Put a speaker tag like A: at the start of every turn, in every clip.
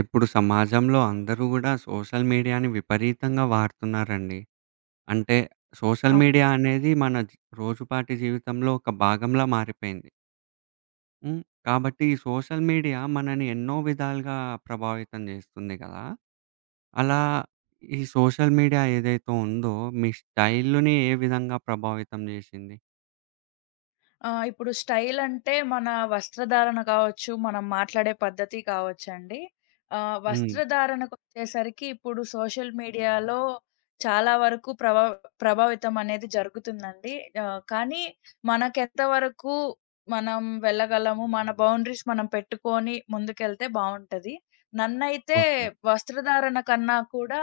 A: ఇప్పుడు సమాజంలో అందరూ గూడా సోషల్ మీడియాని విపరీతంగా వాడుతున్నారండి. అంటే సోషల్
B: అవ్
A: మీడియా అనేది మన రోజుపాటి జీవితంలో ఒక భాగంలా మారిపోయింది. హ్మ్. కాబట్టి ఈ సోషల్ మీడియా మనని ఎన్నో విధాలుగా ప్రభావితం జేస్తుంది గదా! అలా ఈ సోషల్ మీడియా ఏదైతే ఉందో మీ స్టైల్‌ని ఏ విధంగా ప్రభావితం జేసింది?
B: ఇప్పుడు స్టైల్ అంటే మన వస్త్రధారణ కావచ్చు, మనం మాట్లాడే పద్ధతి కావచ్చండి.
A: హ్మ్.
B: వస్త్రధారణకొచ్చేసరికి ఇప్పుడు సోషల్ మీడియాలో చాలా వరకు ప్రభావితం అనేది జరుగుతుందండి. కానీ మనకెంత వరకు మనం వెళ్ళగలము, మన బౌండరీస్ మనం పెట్టుకొని ముందుకెళ్తే బావుంటది. నన్నైతే
A: ఓకే.
B: వస్త్రధారణ కన్నా కూడా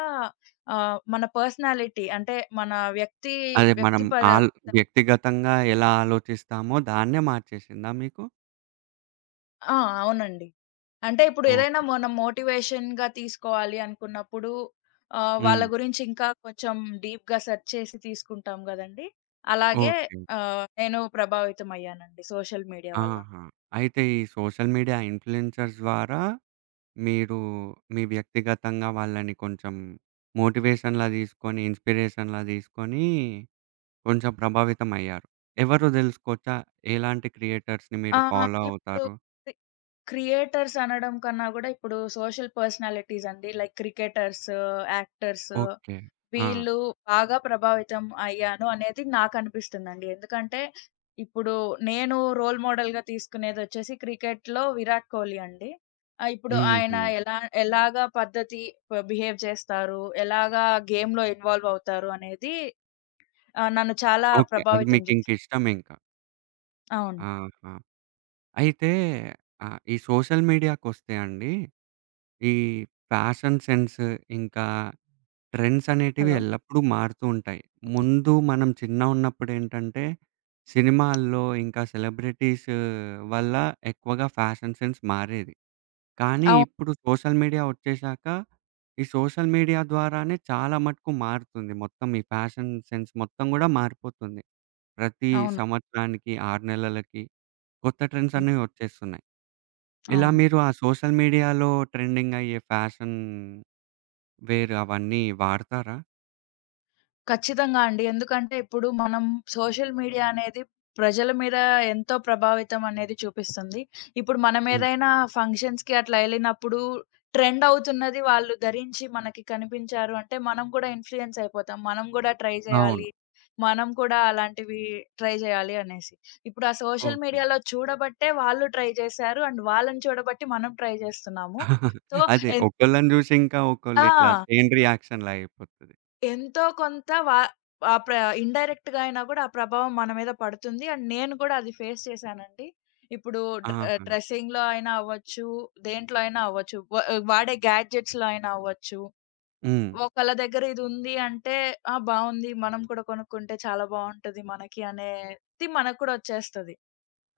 B: మన పర్సనాలిటీ అంటే మన వ్యక్తి
A: అదే మనం
B: వ్యక్తిపద
A: ఆల్ వ్యక్తిగతంగా ఎలా ఆలోచిస్తామో దాన్నే మార్చేసిందా మీకు?
B: ఆ! అవునండి. అంటే ఇప్పుడు ఏదైనా
A: ఓకే.
B: మనం మోటివేషన్‌గా తీసుకోవాలి అనుకున్నప్పుడు వాళ్ళ
A: హ్మ్.
B: గురించి ఇంకా కొంచెం డీప్‌గా సెర్చ్ చేసి తీసుకుంటాం గదండీ! అలాగే
A: ఓకే.
B: నేను ప్రభావితం అయ్యానండి సోషల్ మీడియా వల్ల.
A: ఆహా! అయితే ఈ సోషల్ మీడియా ఇన్‌ఫ్లుయెన్సర్స్ ద్వారా మీరు మీ వ్యక్తిగతంగా వాళ్ళని కొంచెం మోటివేషన్‌లా తీసుకొని, ఇన్‌స్పిరేషన్‌లా తీసుకొని కొంచెం ప్రభావితం అయ్యారు. ఎవరో తెలుసుకోవచ్చా? ఎలాంటి క్రియేటర్స్‌ని
B: ఆ!
A: మీరు ఫాలో
B: ఇప్పుడు
A: అవుతారు?
B: క్రియేటర్స్ అనడం కన్నా గూడా ఇప్పుడు సోషల్ పర్సనాలిటీస్ అండి. Like cricketers, actors
A: okay. ఆ!
B: వీళ్ళు బాగా ప్రభావితం అయ్యాను అనేది నాకనిపిస్తుందండి. ఎందుకంటే ఇప్పుడు నేను రోల్ మోడల్‌గా తీసుకునేదొచ్చేసి క్రికెట్‌లో విరాట్ కోహ్లీ అండి. ఇప్పుడు ఆయన
A: హుహు.
B: ఎలా ఎలాగా పద్ధతి ప బిహేవ్ చేస్తారు, ఎలాగా గేమ్‌లో ఇన్వాల్వ్ అవుతారు అనేది నన్ను చాలా
A: ఓకే. అది
B: ప్రభావితం చేసింది.
A: మీకింకిష్టమింక.
B: అవును.
A: ఆహా! అయితే ఈ సోషల్ మీడియాకొస్తే అండి ఈ ఫ్యాషన్ సెన్స్ ఇంకా ట్రెండ్స్ అనేటివి
B: హలో!
A: ఎల్లప్పుడూ మారుతూ ఉంటాయి. ముందు మనం చిన్నగున్నప్పుడేంటంటే, సినిమాల్లో ఇంకా సెలబ్రిటీస్ వల్ల ఎక్కువగా ఫ్యాషన్ సెన్స్ మారేది. కానీ
B: అవును.
A: ఇప్పుడు సోషల్ మీడియా ఒచ్చేశాక, ఈ సోషల్ మీడియా ద్వారానే చాలా మటుకు మారుతుంది. మొత్తం ఈ ఫ్యాషన్ సెన్స్ మొత్తం గూడా మారిపోతుంది. ప్రతి
B: అవును.
A: సంవత్సరానికి, 6 నెలలకి కొత్త ట్రెండ్స్
B: హ్మ్.
A: అనేవి ఒచ్చేస్తున్నాయి. ఇలా
B: అవును.
A: మీరు ఆ సోషల్ మీడియాలో ట్రెండింగ్ అయ్యే ఫ్యాషన్ వేరు అవన్నీ వాడతారా?
B: ఖచ్చితంగా అండి. ఎందుకంటే ఇప్పుడు మనం సోషల్ మీడియా అనేది ప్రజల మీద ఎంతో ప్రభావితం అనేది చూపిస్తుంది. ఇప్పుడు మనం
A: హ్మ్.
B: ఏదైనా ఫంక్షన్స్‌కి అట్లా ఎళ్ళినప్పుడు ట్రెండ్ అవుతున్నది వాళ్ళు ధరించి మనకి కనిపించారు అంటే మనం కూడా ఇన్‌ఫ్లూయెన్స్ అయిపోతాం. మనం కూడా ట్రై
A: అవును.
B: చేయాలి. మనం కూడా అలాంటివి ట్రై చేయాలి అనేసి. ఇప్పుడు ఆ సోషల్
A: ఓకే.
B: మీడియాలో చూడబట్టే వాళ్ళు ట్రై చేశారు. అండ్ వాళ్ళని చూడబట్టి మనం ట్రై చేస్తున్నాము. సో
A: అదే ఒకళ్ళని జూసి ఇంకా ఒకళ్ళు ఇట్లా
B: ఎంత
A: చైన్ రియాక్షన్‌లా అయిపోతది.
B: ఎంతో కొంత వా ఆ ప్ర ఇండైరెక్ట్‌గా అయినా గూడా ఆ ప్రభావం మన మీద పడుతుంది. అండ్ నేను గూడా అది ఫేస్ చేశానండి. ఇప్పుడు
A: ఆహా!
B: డ్రెసింగ్‌లో అయినా అవ్వచ్చు, దేంట్లో అయినా అవ్వచ్చు. వాడే గ్యాడ్జెట్స్‌లో అయినా అవ్వచ్చు.
A: హ్మ్.
B: ఒకళ్ళ దగ్గర ఇది ఉంది అంటే, ఆ! బావుంది. మనం కూడా కొనుక్కుంటే చాలా బావుంటది మనకి అనేసి మనకు కూడా వచ్చేస్తది.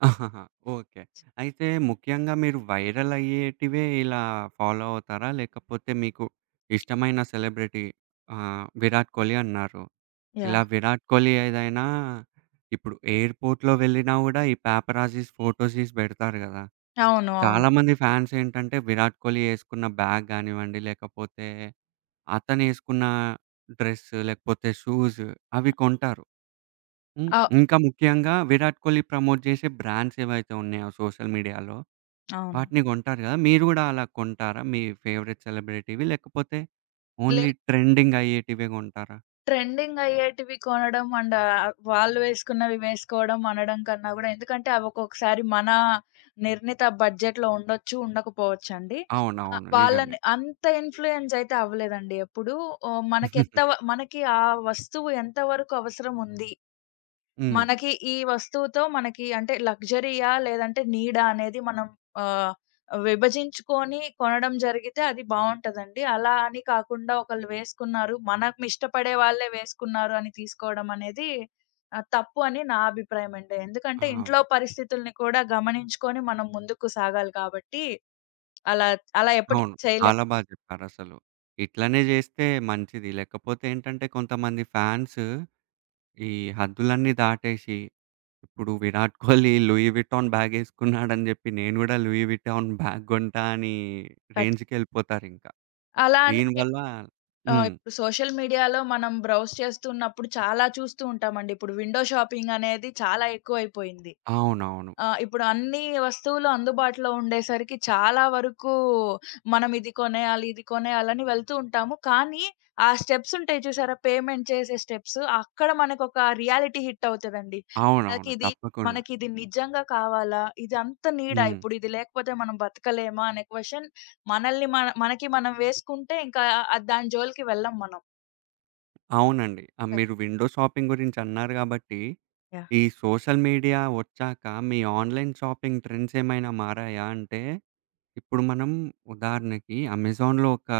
A: ఆహాహా! ఓకే. అయితే ముఖ్యంగా మీరు వైరల్ అయ్యేటివే ఇలా ఫాలో అవుతారా? లేకపోతే మీకు ఇష్టమైన సెలబ్రిటీ 'విరాట్ కోహ్లీ' అన్నారు. ఇలా
B: యాహ్!
A: 'విరాట్ కోహ్లీ' ఏదైనా ఇప్పుడు ఎయిర్‌పోర్ట్‌లో వెళ్ళినా గూడా ఈ పాపరాజీస్ ఫోటోస్ తీసి బెడతారు గదా!
B: అవును. అవును.
A: చాలామంది ఫ్యాన్స్ ఏంటంటే, విరాట్ కోహ్లీ యేసుకున్న బ్యాగ్ గానివ్వండి, లేకపోతే అతనేసుకున్న డ్రెస్, లేకపోతే షూస్ అవి కొంటారు. హ్మ్.
B: అవ్
A: ఇంకా ముఖ్యంగా విరాట్ కోహ్లీ ప్రమోట్ చేసే బ్రాండ్స్ ఏవైతే ఉన్నాయో సోషల్ మీడియాలో,
B: అవును.
A: వాటిని కొంటారు గదా! మీరు గూడా అలా కొంటారా? మీ ఫేవరెట్ సెలబ్రిటీవి లేకపోతే
B: లే
A: ఓన్లీ ట్రెండింగ్ అయ్యేటివే గొంటారా?
B: ట్రెండింగ్ అయ్యేటివి కొనడం అండ్ వాళ్ళు వేసుకున్నవి వేసుకోవడం అనడం కన్నా గూడా ఎందుకంటే అవి ఒక్కొక్కసారి మన నిర్ణీత బడ్జెట్‌లో ఉండొచ్చు, ఉండకపోవచ్చండి.
A: అవునవును. నిజమే.
B: వాళ్ళని అంత ఇన్‌ఫ్లూయెన్స్ అయితే అవ్వలేదండి ఎప్పుడూ. ఓహ్! మనకెంత వ మనకి ఆ వస్తువు ఎంత వరకు అవసరం ఉంది?
A: హ్మ్.
B: మనకి ఈ వస్తువుతో మనకి అంటే లగ్జరీయా? లేదంటే నీడా? అనేది మనం ఆహ్, విభజించుకొని కొనడం జరిగితే అది బావుంటదండి. అలా అని కాకుండా ఒకళ్ళు వేసుకున్నారు, మనం ఇష్టపడే వాళ్ళే వేసుకున్నారు అని తీసుకోవడం అనేది తప్పు అని నా అభిప్రాయం అండి. ఎందుకంటే
A: ఆ!
B: ఇంట్లో పరిస్థితుల్ని కూడా గమనించుకొని మనం ముందుకు సాగాలి కాబట్టి అలా అలా ఎప్పటికి
A: అవును.
B: చేయలేము.
A: చాలా బా చెప్పారసలు. ఇట్లనే జేస్తే మంచిది. లేకపోతే ఏంటంటే కొంతమంది ఫ్యాన్స్ ఈ హద్దులన్నీ దాటేసి, ఇప్పుడు 'విరాట్ కోహ్లీ' 'లూయి విటాన్' బ్యాగేసుకున్నాడని జెప్పి, నేను గూడా 'లూయి విటాన్' బ్యాగ్ గొంటా అని
B: ఖచ్
A: రేంజ్‌కెళ్ళిపోతారింక.
B: అలా అని
A: దీనివల్ల
B: ఆ!
A: హ్మ్.
B: ఇప్పుడు సోషల్ మీడియాలో మనం బ్రౌజ్ చేస్తున్నప్పుడు చాలా చూస్తూ ఉంటామండి. ఇప్పుడు విండో షాపింగ్ అనేది చాలా ఎక్కువైపోయింది.
A: అవునవును.
B: ఆ! ఇప్పుడు అన్ని వస్తువులు అందుబాటులో ఉండేసరికి చాలా వరకు మనం ఇది కొనేయాలి, ఇది కొనేయాలని వెళ్తూ ఉంటాము. కానీ ఆ స్టెప్స్ ఉంటాయి చూసారా? పేమెంట్ చేసే స్టెప్స్ అక్కడ మనకొక రియాలిటీ హిట్ అవుతదండి.
A: అవునవును.
B: నాకిది
A: తప్పకుండా.
B: మనకిది నిజంగా కావాలా? ఇది అంత నీడా?
A: హ్మ్.
B: ఇప్పుడు ఇది లేకపోతే మనం బతకలేమా? అనే క్వెషన్ మనల్ని మన మనకి మనం వేసుకుంటే ఇంకా దాని జోలికి వెళ్ళం మనం.
A: అవునండి. ఆ! మీరు విండో షాపింగ్ గురించన్నారు గాబట్టి,
B: యాహ్!
A: ఈ సోషల్ మీడియా ఒచ్చాక మీ ఆన్‌లైన్ షాపింగ్ ట్రెండ్సేమైనా మారాయా అంటే, ఇప్పుడు మనం ఉదాహరణకి అమెజాన్‌లో ఒక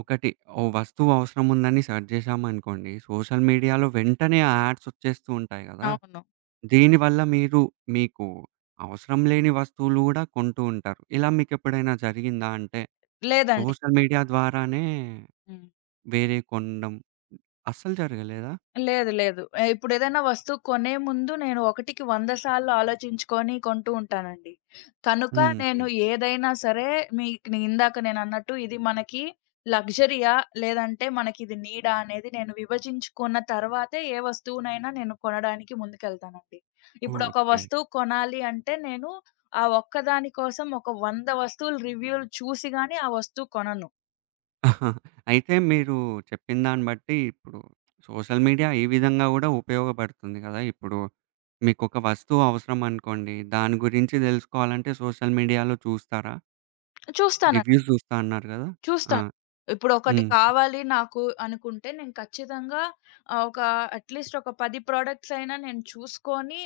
A: ఒకటి ఓ వస్తువు అవసరం ఉందని సెర్చ్ చేశామనుకోండి, సోషల్ మీడియాలో వెంటనే ఆ యాడ్స్ వచ్చేస్తూ ఉంటాయి గదా!
B: అవును.
A: దీనివల్ల మీరు మీకు అవసరం లేని వస్తువులు గూడా కొంటూ ఉంటారు. ఇలా మీకెప్పుడైనా జరిగిందా? అంటే
B: లేదండి.
A: సోషల్ మీడియా ద్వారానే
B: హ్మ్.
A: వేరే కొనడం అస్సలు జరగలేదా?
B: లేదు. లేదు. ఇప్పుడేదైనా వస్తువు కొనే ముందు నేను ఒకటికి 100 సార్లు ఆలోచించుకొని కొంటూ ఉంటానండి. కనుక
A: హుహు.
B: నేను ఏదైనా సరే మీకు నే ఇందాక నేనన్నట్టు ఇది మనకి లగ్జరీయా? లేదంటే మనకిది నీడా? అనేది నేను విభజించుకున్న తర్వాతే ఏ వస్తువునైనా నేను కొనడానికి ముందుకెళ్తానండి. ఇప్పుడొక
A: ఓకే.
B: వస్తువు కొనాలి అంటే నేను ఆ ఒక్కదాని కోసం ఒక 100 వస్తువులు రివ్యూలు చూసి గాని ఆ వస్తువు కొనను.
A: అయితే మీరు చెప్పిన దాన్ని బట్టి ఇప్పుడు సోషల్ మీడియా ఈ విధంగా గూడా ఉపయోగపడుతుంది గదా! ఇప్పుడు మీకొక వస్తువు అవసరమనుకోండి. దాని గురించి దెలుసుకోవాలంటే సోషల్ మీడియాలో చూస్తారా?
B: చూస్తాను.
A: రివ్యూస్ జూస్తా అన్నారు గదా! ఆ!
B: చూస్తాను. ఇప్పుడొకటి
A: హ్మ్.
B: కావాలి నాకు అనుకుంటే నేను ఖచ్చితంగా ఆహ్, ఒక అట్‌లీస్ట్ ఒక 10 ప్రొడక్ట్స్ అయినా నేను చూసుకొని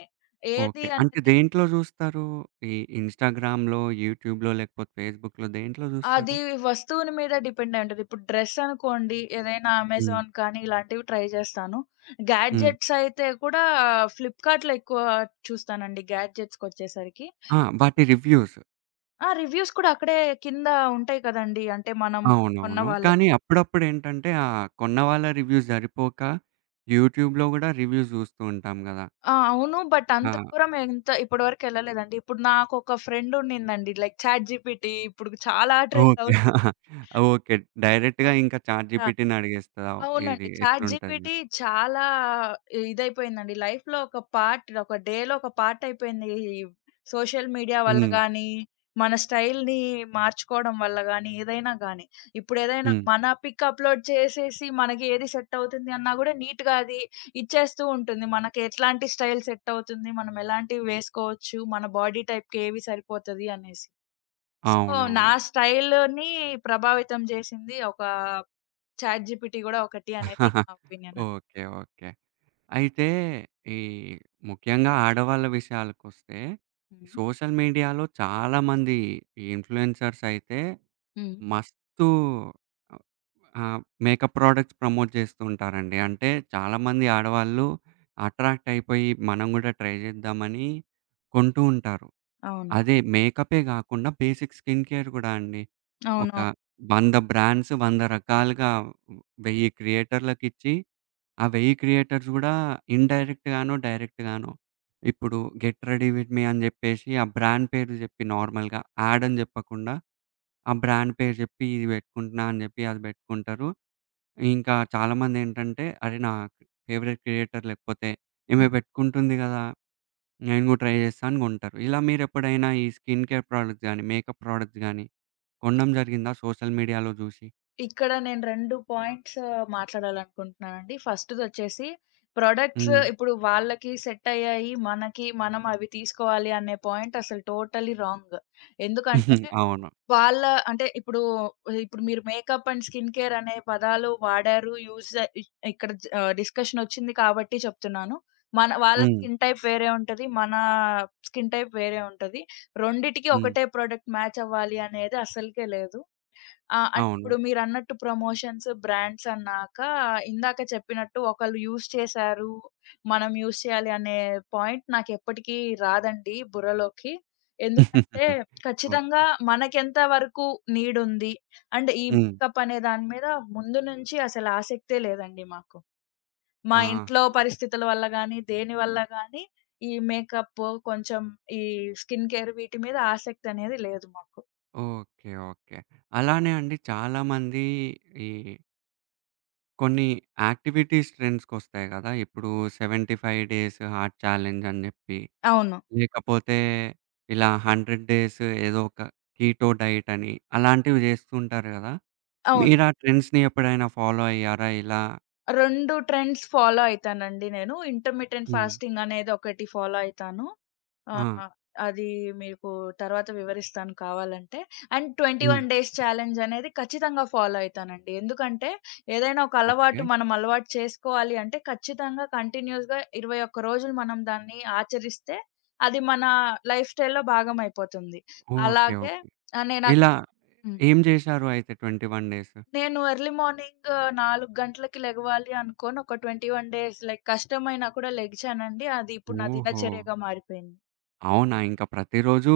B: ఏది
A: ఓకే. అంటే
B: అనేది
A: దేంట్లో జూస్తారు? ఈ ఇన్‌స్టాగ్రామ్‌లో, యూట్యూబ్‌లో లేకపోతే ఫేస్‌బుక్‌లో దేంట్లో
B: అది
A: జూస్తారు?
B: వస్తువుని మీద డిపెండ్ అయి ఉంటది. ఇప్పుడు డ్రెస్ అనుకోండి ఏదైనా
A: హ్మ్.
B: అమెజాన్ కానీ ఇలాంటివి ట్రై చేస్తాను.
A: హ్మ్.
B: గ్యాడ్జెట్స్ అయితే కూడా ఫ్లిప్‌కార్ట్‌లో ఎక్కువ చూస్తానండి గ్యాడ్జెట్స్‌కొచ్చేసరికి.
A: ఆ! వాటి రివ్యూస్.
B: ఆ! రివ్యూస్ కూడా అక్కడే కింద ఉంటాయి కదండీ. అంటే మనం కొన్న
A: అవునవును.
B: వాళ్ళవి.
A: కానీ అప్పుడప్పుడేంటంటే ఆ కొన్న వాళ్ళ రివ్యూస్ సరిపోక యూట్యూబ్‌లో గూడా రివ్యూస్ జూస్తూ ఉంటాం గదా!
B: ఆ! అవును. బట్ అంత
A: ఆ!
B: దూరం ఎంత ఇప్పటి వరకు ఎళ్ళలేదండి. ఇప్పుడు నాకొక ఫ్రెండ్ ఉండిందండి. లైక్ చాట్‌జీపీటీ ఇప్పుడు చాలా ట్రెండ్ అవు
A: ఓకే. ఓకే.
B: ఆ!
A: డైరెక్ట్‌గా ఇంకా
B: ఆ!
A: చాట్‌జీపీటీని అడిగేస్తా
B: అవునండి.
A: ఇది ఎట్లుంటది?
B: చాట్‌జీపీటీ చాలా ఇదైపోయిందండి. లైఫ్‌లో ఒక పార్ట్, ఒక డేలో ఒక పార్ట్ అయిపోయింది. ఈ సోషల్ మీడియా వల్ల
A: హ్మ్.
B: గానీ, మన స్టైల్‌ని మార్చుకోవడం వల్ల గానీ, ఏదైనా గానీ. ఇప్పుడేదైనా
A: హ్మ్.
B: మన పిక్ అప్‌లోడ్ చేసేసి మనకి ఏది సెట్ అవుతుంది అన్నా గూడా నీట్‌గా అది ఇచ్చేస్తూ ఉంటుంది. మనకి ఎట్లాంటి స్టైల్ సెట్ అవుతుంది, మనం ఎలాంటివి వేసుకోవచ్చు, మన బాడీ టైప్‌కి ఏవి సరిపోతది అనేసి. సో, నా
A: అవునవును.
B: స్టైల్‌ని ప్రభావితం జేసింది ఒక చాట్‌జిపిటీ గూడా ఒకటి అనేది నా ఒపీనియన్ అండి.
A: ఓకే. ఓకే. అయితే ఈ ముఖ్యంగా ఆడవాళ్ళ విషయాలకొస్తే
B: హ్మ్.
A: సోషల్ మీడియాలో చాలామంది ఈ ఇన్‌ఫ్లుయెన్సర్స్ అయితే
B: హ్మ్.
A: మస్తు మేకప్ ప్రొడక్ట్స్ ప్రమోట్ చేస్తూ ఉంటారండి. అంటే చాలామంది ఆడవాళ్ళు అట్రాక్ట్ అయిపోయి మనం గూడా ట్రై చేద్దామని కొంటూ ఉంటారు.
B: అవును.
A: అదే మేకపే గాకుండా బేసిక్ స్కిన్ కేర్ గూడా అండి. ఒక
B: అవునవును.
A: 100 బ్రాండ్స్ 100 రకాలుగా 1000 క్రియేటర్లకిచ్చి, ఆ 1000 క్రియేటర్స్ గూడా ఇన్‌డైరెక్ట్ గానో, డైరెక్ట్ గానో ఇప్పుడు 'గెట్ రెడీ విత్ మీ' అని జెప్పేసి ఆ బ్రాండ్ పేరు జెప్పి నార్మల్‌గా యాడ్ అని జెప్పకుండా, ఆ బ్రాండ్ పేరు జెప్పి ఇది బెట్టుకుంటున్నా అని జెప్పి అది బెట్టుకుంటారు. ఇంకా చాలామందేంటంటే, అరే! నా ఫేవరెట్ క్రియేటర్ లేకపోతే ఈమె
B: హ్మ్.
A: బెట్టుకుంటుంది గదా! నేను గూడా ట్రై జేస్తా అని గొంటారు. ఇలా మీరెప్పుడైనా ఈ స్కిన్ కేర్ ప్రొడక్ట్స్ గాని, మేకప్ ప్రొడక్ట్స్ గాని కొనడం జరిగిందా సోషల్ మీడియాలో జూసి?
B: ఇక్కడ నేను 2 పాయింట్స్ మాట్లాడాలనుకుంటున్నానండి. ఫస్ట్‌దొచ్చేసి ప్రొడక్ట్స్
A: హ్మ్.
B: ఇప్పుడు వాళ్ళకి సెట్ అయ్యాయి. మనకి మనం అవి తీసుకోవాలి అనే పాయింట్ అసలు టోటల్లీ రాంగ్. ఎందుకంటే
A: అవును.
B: వాళ్ళ అంటే ఇప్పుడు, ఇప్పుడు మీరు మేకప్ అండ్ స్కిన్ కేర్ అనే పదాలు వాడారు. యూజ్ ఇ ఇక్కడ జ ఆహ్, డిస్కషన్ వచ్చింది కాబట్టి చెప్తున్నాను. వాళ్ళ
A: హ్మ్.
B: స్కిన్ టైప్ వేరే ఉంటది. మన స్కిన్ టైప్ వేరే ఉంటది. రెండిటికి
A: హ్మ్.
B: ఒకటే ప్రొడక్ట్ మ్యాచ్ అవ్వాలి అనేది అస్సలకే లేదు. ఆ! అంటే
A: అవును.
B: ఇప్పుడు మీరన్నట్టు ప్రమోషన్స్, బ్రాండ్స్ అన్నాక ఇందాక చెప్పినట్టు ఒకళ్ళు యూజ్ చేశారు, మనం యూజ్ చేయాలి అనే పాయింట్ నాకెప్పటికీ రాదండి బుర్రలోకి. ఎందుకంటే
A: ఓకే.
B: ఖచ్చితంగా మనకెంత వరకు నీడ్ ఉంది. అండ్ ఈ
A: హ్మ్.
B: మేకప్ అనే దాని మీద ముందు నుంచి అసలు ఆసక్తే లేదండి మాకు. మా
A: ఆ!
B: ఇంట్లో పరిస్థితుల వల్ల గానీ, దేని వల్ల గానీ ఈ మేకప్ కొంచెం ఈ స్కిన్ కేర్ వీటి మీద ఆసక్తి అనేది లేదు మాకు.
A: ఓకే. ఓకే. అలానే అండి చాలామంది ఈ కొన్ని యాక్టివిటీస్ ట్రెండ్స్‌కొస్తాయి గదా! ఇప్పుడు 75 డేస్ హార్ట్ ఛాలెంజ్ అని జెప్పి,
B: అవును.
A: లేకపోతే ఇలా 100 డేస్ ఏదో ఒక కీటో డైట్ అని అలాంటివి జేస్తుంటారు గదా!
B: అవును.
A: మీరా ట్రెండ్స్‌ని ఎప్పుడైనా ఫాలో అయ్యారా ఇలా?
B: 2 ట్రెండ్స్ ఫాలో అయితానండి నేను. ఇంటర్మిటెంట్
A: హ్మ్.
B: ఫాస్టింగ్ అనేది ఒకటి ఫాలో అయితాను.
A: ఆ!
B: ఆహ్, అది మీకు తర్వాత వివరిస్తాను కావాలంటే. అండ్ 21
A: హ్మ్.
B: డేస్ ఛాలెంజ్ అనేది ఖచ్చితంగా ఫాలో అయితానండి. ఎందుకంటే ఏదైనా ఒక
A: ఓకే.
B: అలవాటు మనం అలవాటు చేసుకోవాలి అంటే ఖచ్చితంగా కంటిన్యూయస్‌గా 21 రోజులు మనం దాన్ని ఆచరిస్తే అది మన లైఫ్ స్టైల్‌లో భాగం అయిపోతుంది.
A: ఓకే.
B: అలాగే
A: ఓకే.
B: ఆహ్, నేనది
A: ఇలా
B: హ్మ్.
A: ఏం జేశారు అయితే 21 డేస్?
B: నేను ఎర్లీ మార్నింగ్ 4 గంటలకి లెగవాలి అనుకోని ఒక 21 డేస్ లైక్ కష్టమైనా కూడా లెగిచానండి. అది ఇప్పుడు నా
A: ఓహో!
B: దినచర్యగా మారిపోయింది.
A: అవునా? ఇంక ప్రతిరోజూ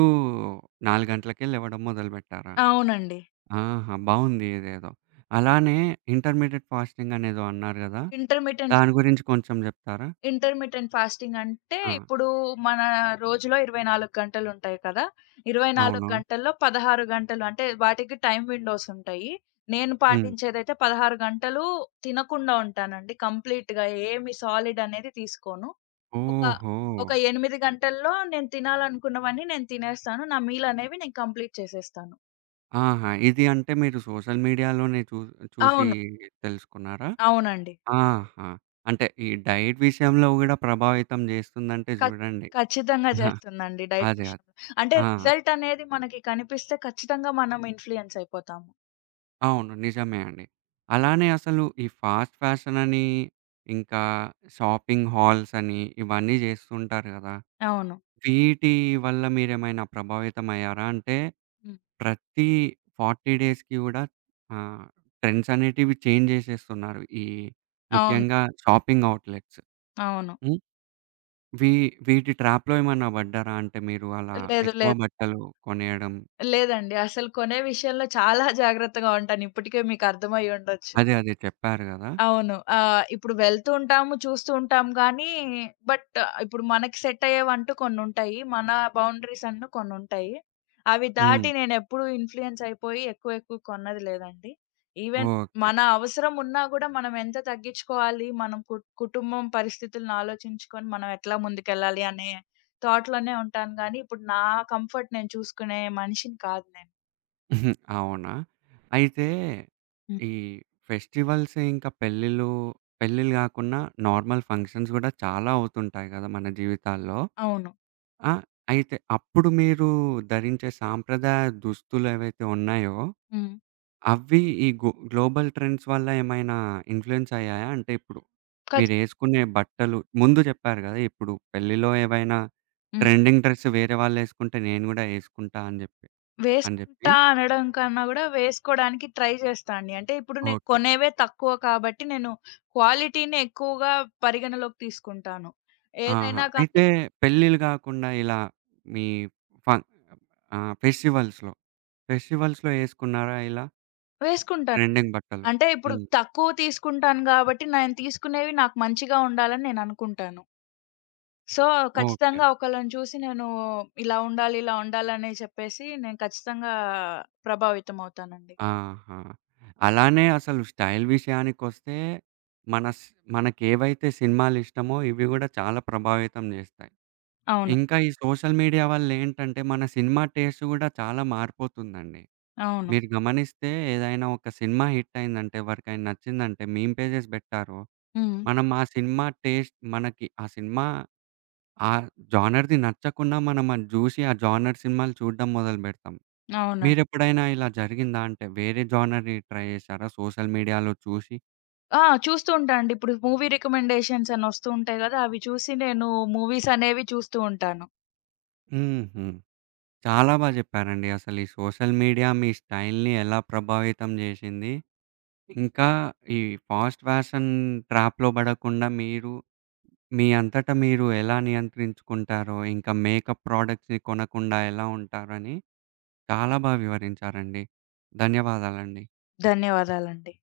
A: 4 గంటలకే లెవ్వడం మొదలుబెట్టారా?
B: అవునండి.
A: ఆహా! బావుంది ఇదేదో. అలానే ఇంటర్మీడియేట్ ఫాస్టింగ్ అనేదో అన్నారు గదా!
B: ఇంటర్మిటెంట్
A: దాని గురించి కొంచెం జెప్తారా?
B: ఇంటర్మిటెంట్ ఫాస్టింగ్ అంటే
A: ఆ!
B: ఇప్పుడు మన రోజులో 24 గంటలుంటాయి కదా! 24
A: అవును.
B: గంటల్లో 16 గంటలు అంటే వాటికి టైమ్ విండోస్ ఉంటాయి. నేను
A: హ్మ్.
B: పాటించేదైతే 16 గంటలు తినకుండా ఉంటానండి. కంప్లీట్‌గా ఏమి సాలిడ్ అనేది తీసుకోను. ఒక,
A: ఓహో!
B: ఒక 8 గంటల్లో నేను తినాలనుకున్నవన్నీ నేను తినేస్తాను. నా మీల్ అనేవి నేను కంప్లీట్ చేసేస్తాను.
A: ఆహా! ఇది అంటే మీరు సోషల్ మీడియాలోనే చూసి
B: అవును.
A: తెలుసుకున్నారా?
B: అవునండి.
A: ఆహా! అంటే ఈ డైట్ విషయంలో గూడా ప్రభావితం జేస్తుందంటే
B: ఖచ్
A: జూడండి.
B: ఖచ్చితంగా
A: అహా!
B: చేస్తుందండి డైట్
A: అదే. అదే.
B: విషయంలో. అంటే
A: ఆ!
B: రిజల్ట్ అనేది మనకి కనిపిస్తే ఖచ్చితంగా మనం ఇన్‌ఫ్లూయెన్స్ అయిపోతాము.
A: అవును. నిజమే అండి. అలానే అసలు ఈ ఫాస్ట్ ఫ్యాషన్ అని, ఇంకా షాపింగ్ హాల్స్ అని
B: హ్మ్.
A: ఇవన్నీ జేస్తుంటారు గదా!
B: అవును.
A: వీటి వల్ల మీరేమైనా ప్రభావితం అయ్యారా? అంటే
B: హ్మ్.
A: ప్రతి 40 డేస్‌కి గూడా ఆహ్, ట్రెండ్స్ అనేటివి చేంజ్ జేసేస్తున్నారు. ఈ
B: అవును.
A: ముఖ్యంగా షాపింగ్ ఔట్‌లెట్స్.
B: అవును.
A: హ్మ్. వీ వీటి ట్రాప్‌లో ఏమన్నా పడ్డారా? అంటే మీరు అలా
B: లేదు.
A: ఎక్కువ
B: లేదు.
A: బట్టలు కొనేయడం.
B: లేదండి. అసలు కొనే విషయంలో చాలా జాగ్రత్తగా ఉంటాను. ఇప్పటికే మీకు అర్థమయ్యుండొచ్చు.
A: అదే. అదే. చెప్పారు గదా!
B: అవును. ఇప్పుడు వెళ్తూ ఉంటాము, చూస్తూ ఉంటాం గానీ, బట్ ఇప్పుడు మనకి సెట్ అయ్యేవంటూ కొన్నుంటాయి. మన బౌండరీస్ అంటూ కొన్నుంటాయి. అవి
A: హ్మ్.
B: దాటి నేనెప్పుడూ ఇన్‌ఫ్లూయెన్స్ అయిపోయి ఎక్కువ ఎక్కువ కొన్నది లేదండి. Even
A: okay.
B: మన అవసరం ఉన్నా గూడా మనం ఎంత తగ్గించుకోవాలి, మనం కు కుటుంబం పరిస్థితులను ఆలోచించుకొని మనం ఎట్లా ముందుకెళ్ళాలి అనే థాట్‌లోనే ఉంటాను గానీ, ఇప్పుడు నా కంఫర్ట్ నేను చూసుకునే మనిషిని కాదు నేను.
A: అవునా? అయితే
B: హ్మ్.
A: ఈ ఫెస్టివల్స్ ఇంకా పెళ్ళిళ్ళు, పెళ్ళిళ్ళు గాకున్నా నార్మల్ ఫంక్షన్స్ గూడా చాలా అవుతుంటాయి గదా! మన జీవితాల్లో.
B: అవును.
A: ఆ! అయితే అప్పుడు మీరు ధరించే సాంప్రదాయ దుస్తులు ఏవైతే ఉన్నాయో
B: హ్మ్.
A: అవి ఈ గో గ్లోబల్ ట్రెండ్స్ వల్ల ఏమైనా ఇన్‌ఫ్లూయెన్స్ అయ్యాయా? అంటే ఇప్పుడు
B: ఖచ్
A: మీరేసుకునే బట్టలు ముందు జెప్పారు గదా! ఇప్పుడు పెళ్ళిలో ఏవైనా
B: హ్మ్.
A: ట్రెండింగ్ డ్రెస్ వేరే వాళ్ళేసుకుంటే నేను గూడా ఏసుకుంటా అని జెప్పి అని జెప్పి
B: వేసుకుంటా అనడం కన్నా గూడా వేసుకోడానికి ట్రై చేస్తా అండి. అంటే ఇప్పుడు నేను
A: ఓకే.
B: కొనేవే తక్కువ కాబట్టి నేను క్వాలిటీనే ఎక్కువగా పరిగణలోకి తీసుకుంటాను.
A: ఆహా!
B: ఏదైనా కానీ
A: అయితే పెళ్ళిళ్ళు గాకుండా ఇలా మీ ఫన్ ఫెస్టివల్స్‌లో, ఏసుకున్నారా ఇలా
B: వేసుకుంటాను.
A: ట్రెండింగ్ బట్టలు?
B: అంటే ఇప్పుడు
A: హ్మ్.
B: తక్కువ తీసుకుంటాను గాబట్టి నేను తీసుకునేవి నాకు మంచిగా ఉండాలని నేననుకుంటాను. So,
A: okay.
B: ఖచ్చితంగా ఒకళ్ళని చూసి నేను ఇలా ఉండాలి, ఇలా ఉండాలని చెప్పేసి నేను ఖచ్చితంగా ప్రభావితం అవుతానండి.
A: ఆహా! అలానే అసలు స్టైల్ విషయానికొస్తే మన స్ మనకేవైతే సినిమాలిష్టమో ఇవి గూడా చాలా ప్రభావితం జేస్తాయి.
B: అవును.
A: ఇంకా ఈ సోషల్ మీడియా వల్లేంటంటే మన సినిమా టేస్ట్ గూడా చాలా మారిపోతుందండి.
B: అవును.
A: మీరు గమనిస్తే ఏదైనా ఒక సినిమా హిట్ అయిందంటే ఎవరికైనా నచ్చిందంటే మీమ్ పేజెస్ బెట్టారో,
B: హ్మ్.
A: మనం ఆ సినిమా టేస్ట్ మనకి ఆ జోనర్‌ది నచ్చకున్నా మనం అది జూసి ఆ జోనర్ సినిమాలు చూడడం మొదలుబెడతాం.
B: అవునండి.
A: మీరెప్పుడైనా ఇలా జరిగిందా? అంటే వేరే జోనర్‌ని ట్రై చేశారా సోషల్ మీడియాలో చూసి?
B: ఆ! చూస్తూ ఉంటా అండి. ఇప్పుడు మూవీ రికమెండేషన్స్ అని వస్తూ ఉంటాయి గదా! అవి చూసి నేను మూవీస్ అనేవి చూస్తూ ఉంటాను.
A: హుహు. చాలా బా చెప్పారండి. అసలు ఈ సోషల్ మీడియా మీ స్టైల్‌ని ఎలా ప్రభావితం చేసింది? ఇంకా ఈ ఫాస్ట్ ఫ్యాషన్ ట్రాప్‌లో పడకుండా మీరు మీ అంతట మీరు ఎలా నియంత్రించుకుంటారో, ఇంకా మేకప్ ప్రొడక్ట్స్‌ని కొనకుండా ఎలా ఉంటారని చాలా బా వివరించారండి. ధన్యవాదాలండి.
B: ధన్యవాదాలండి.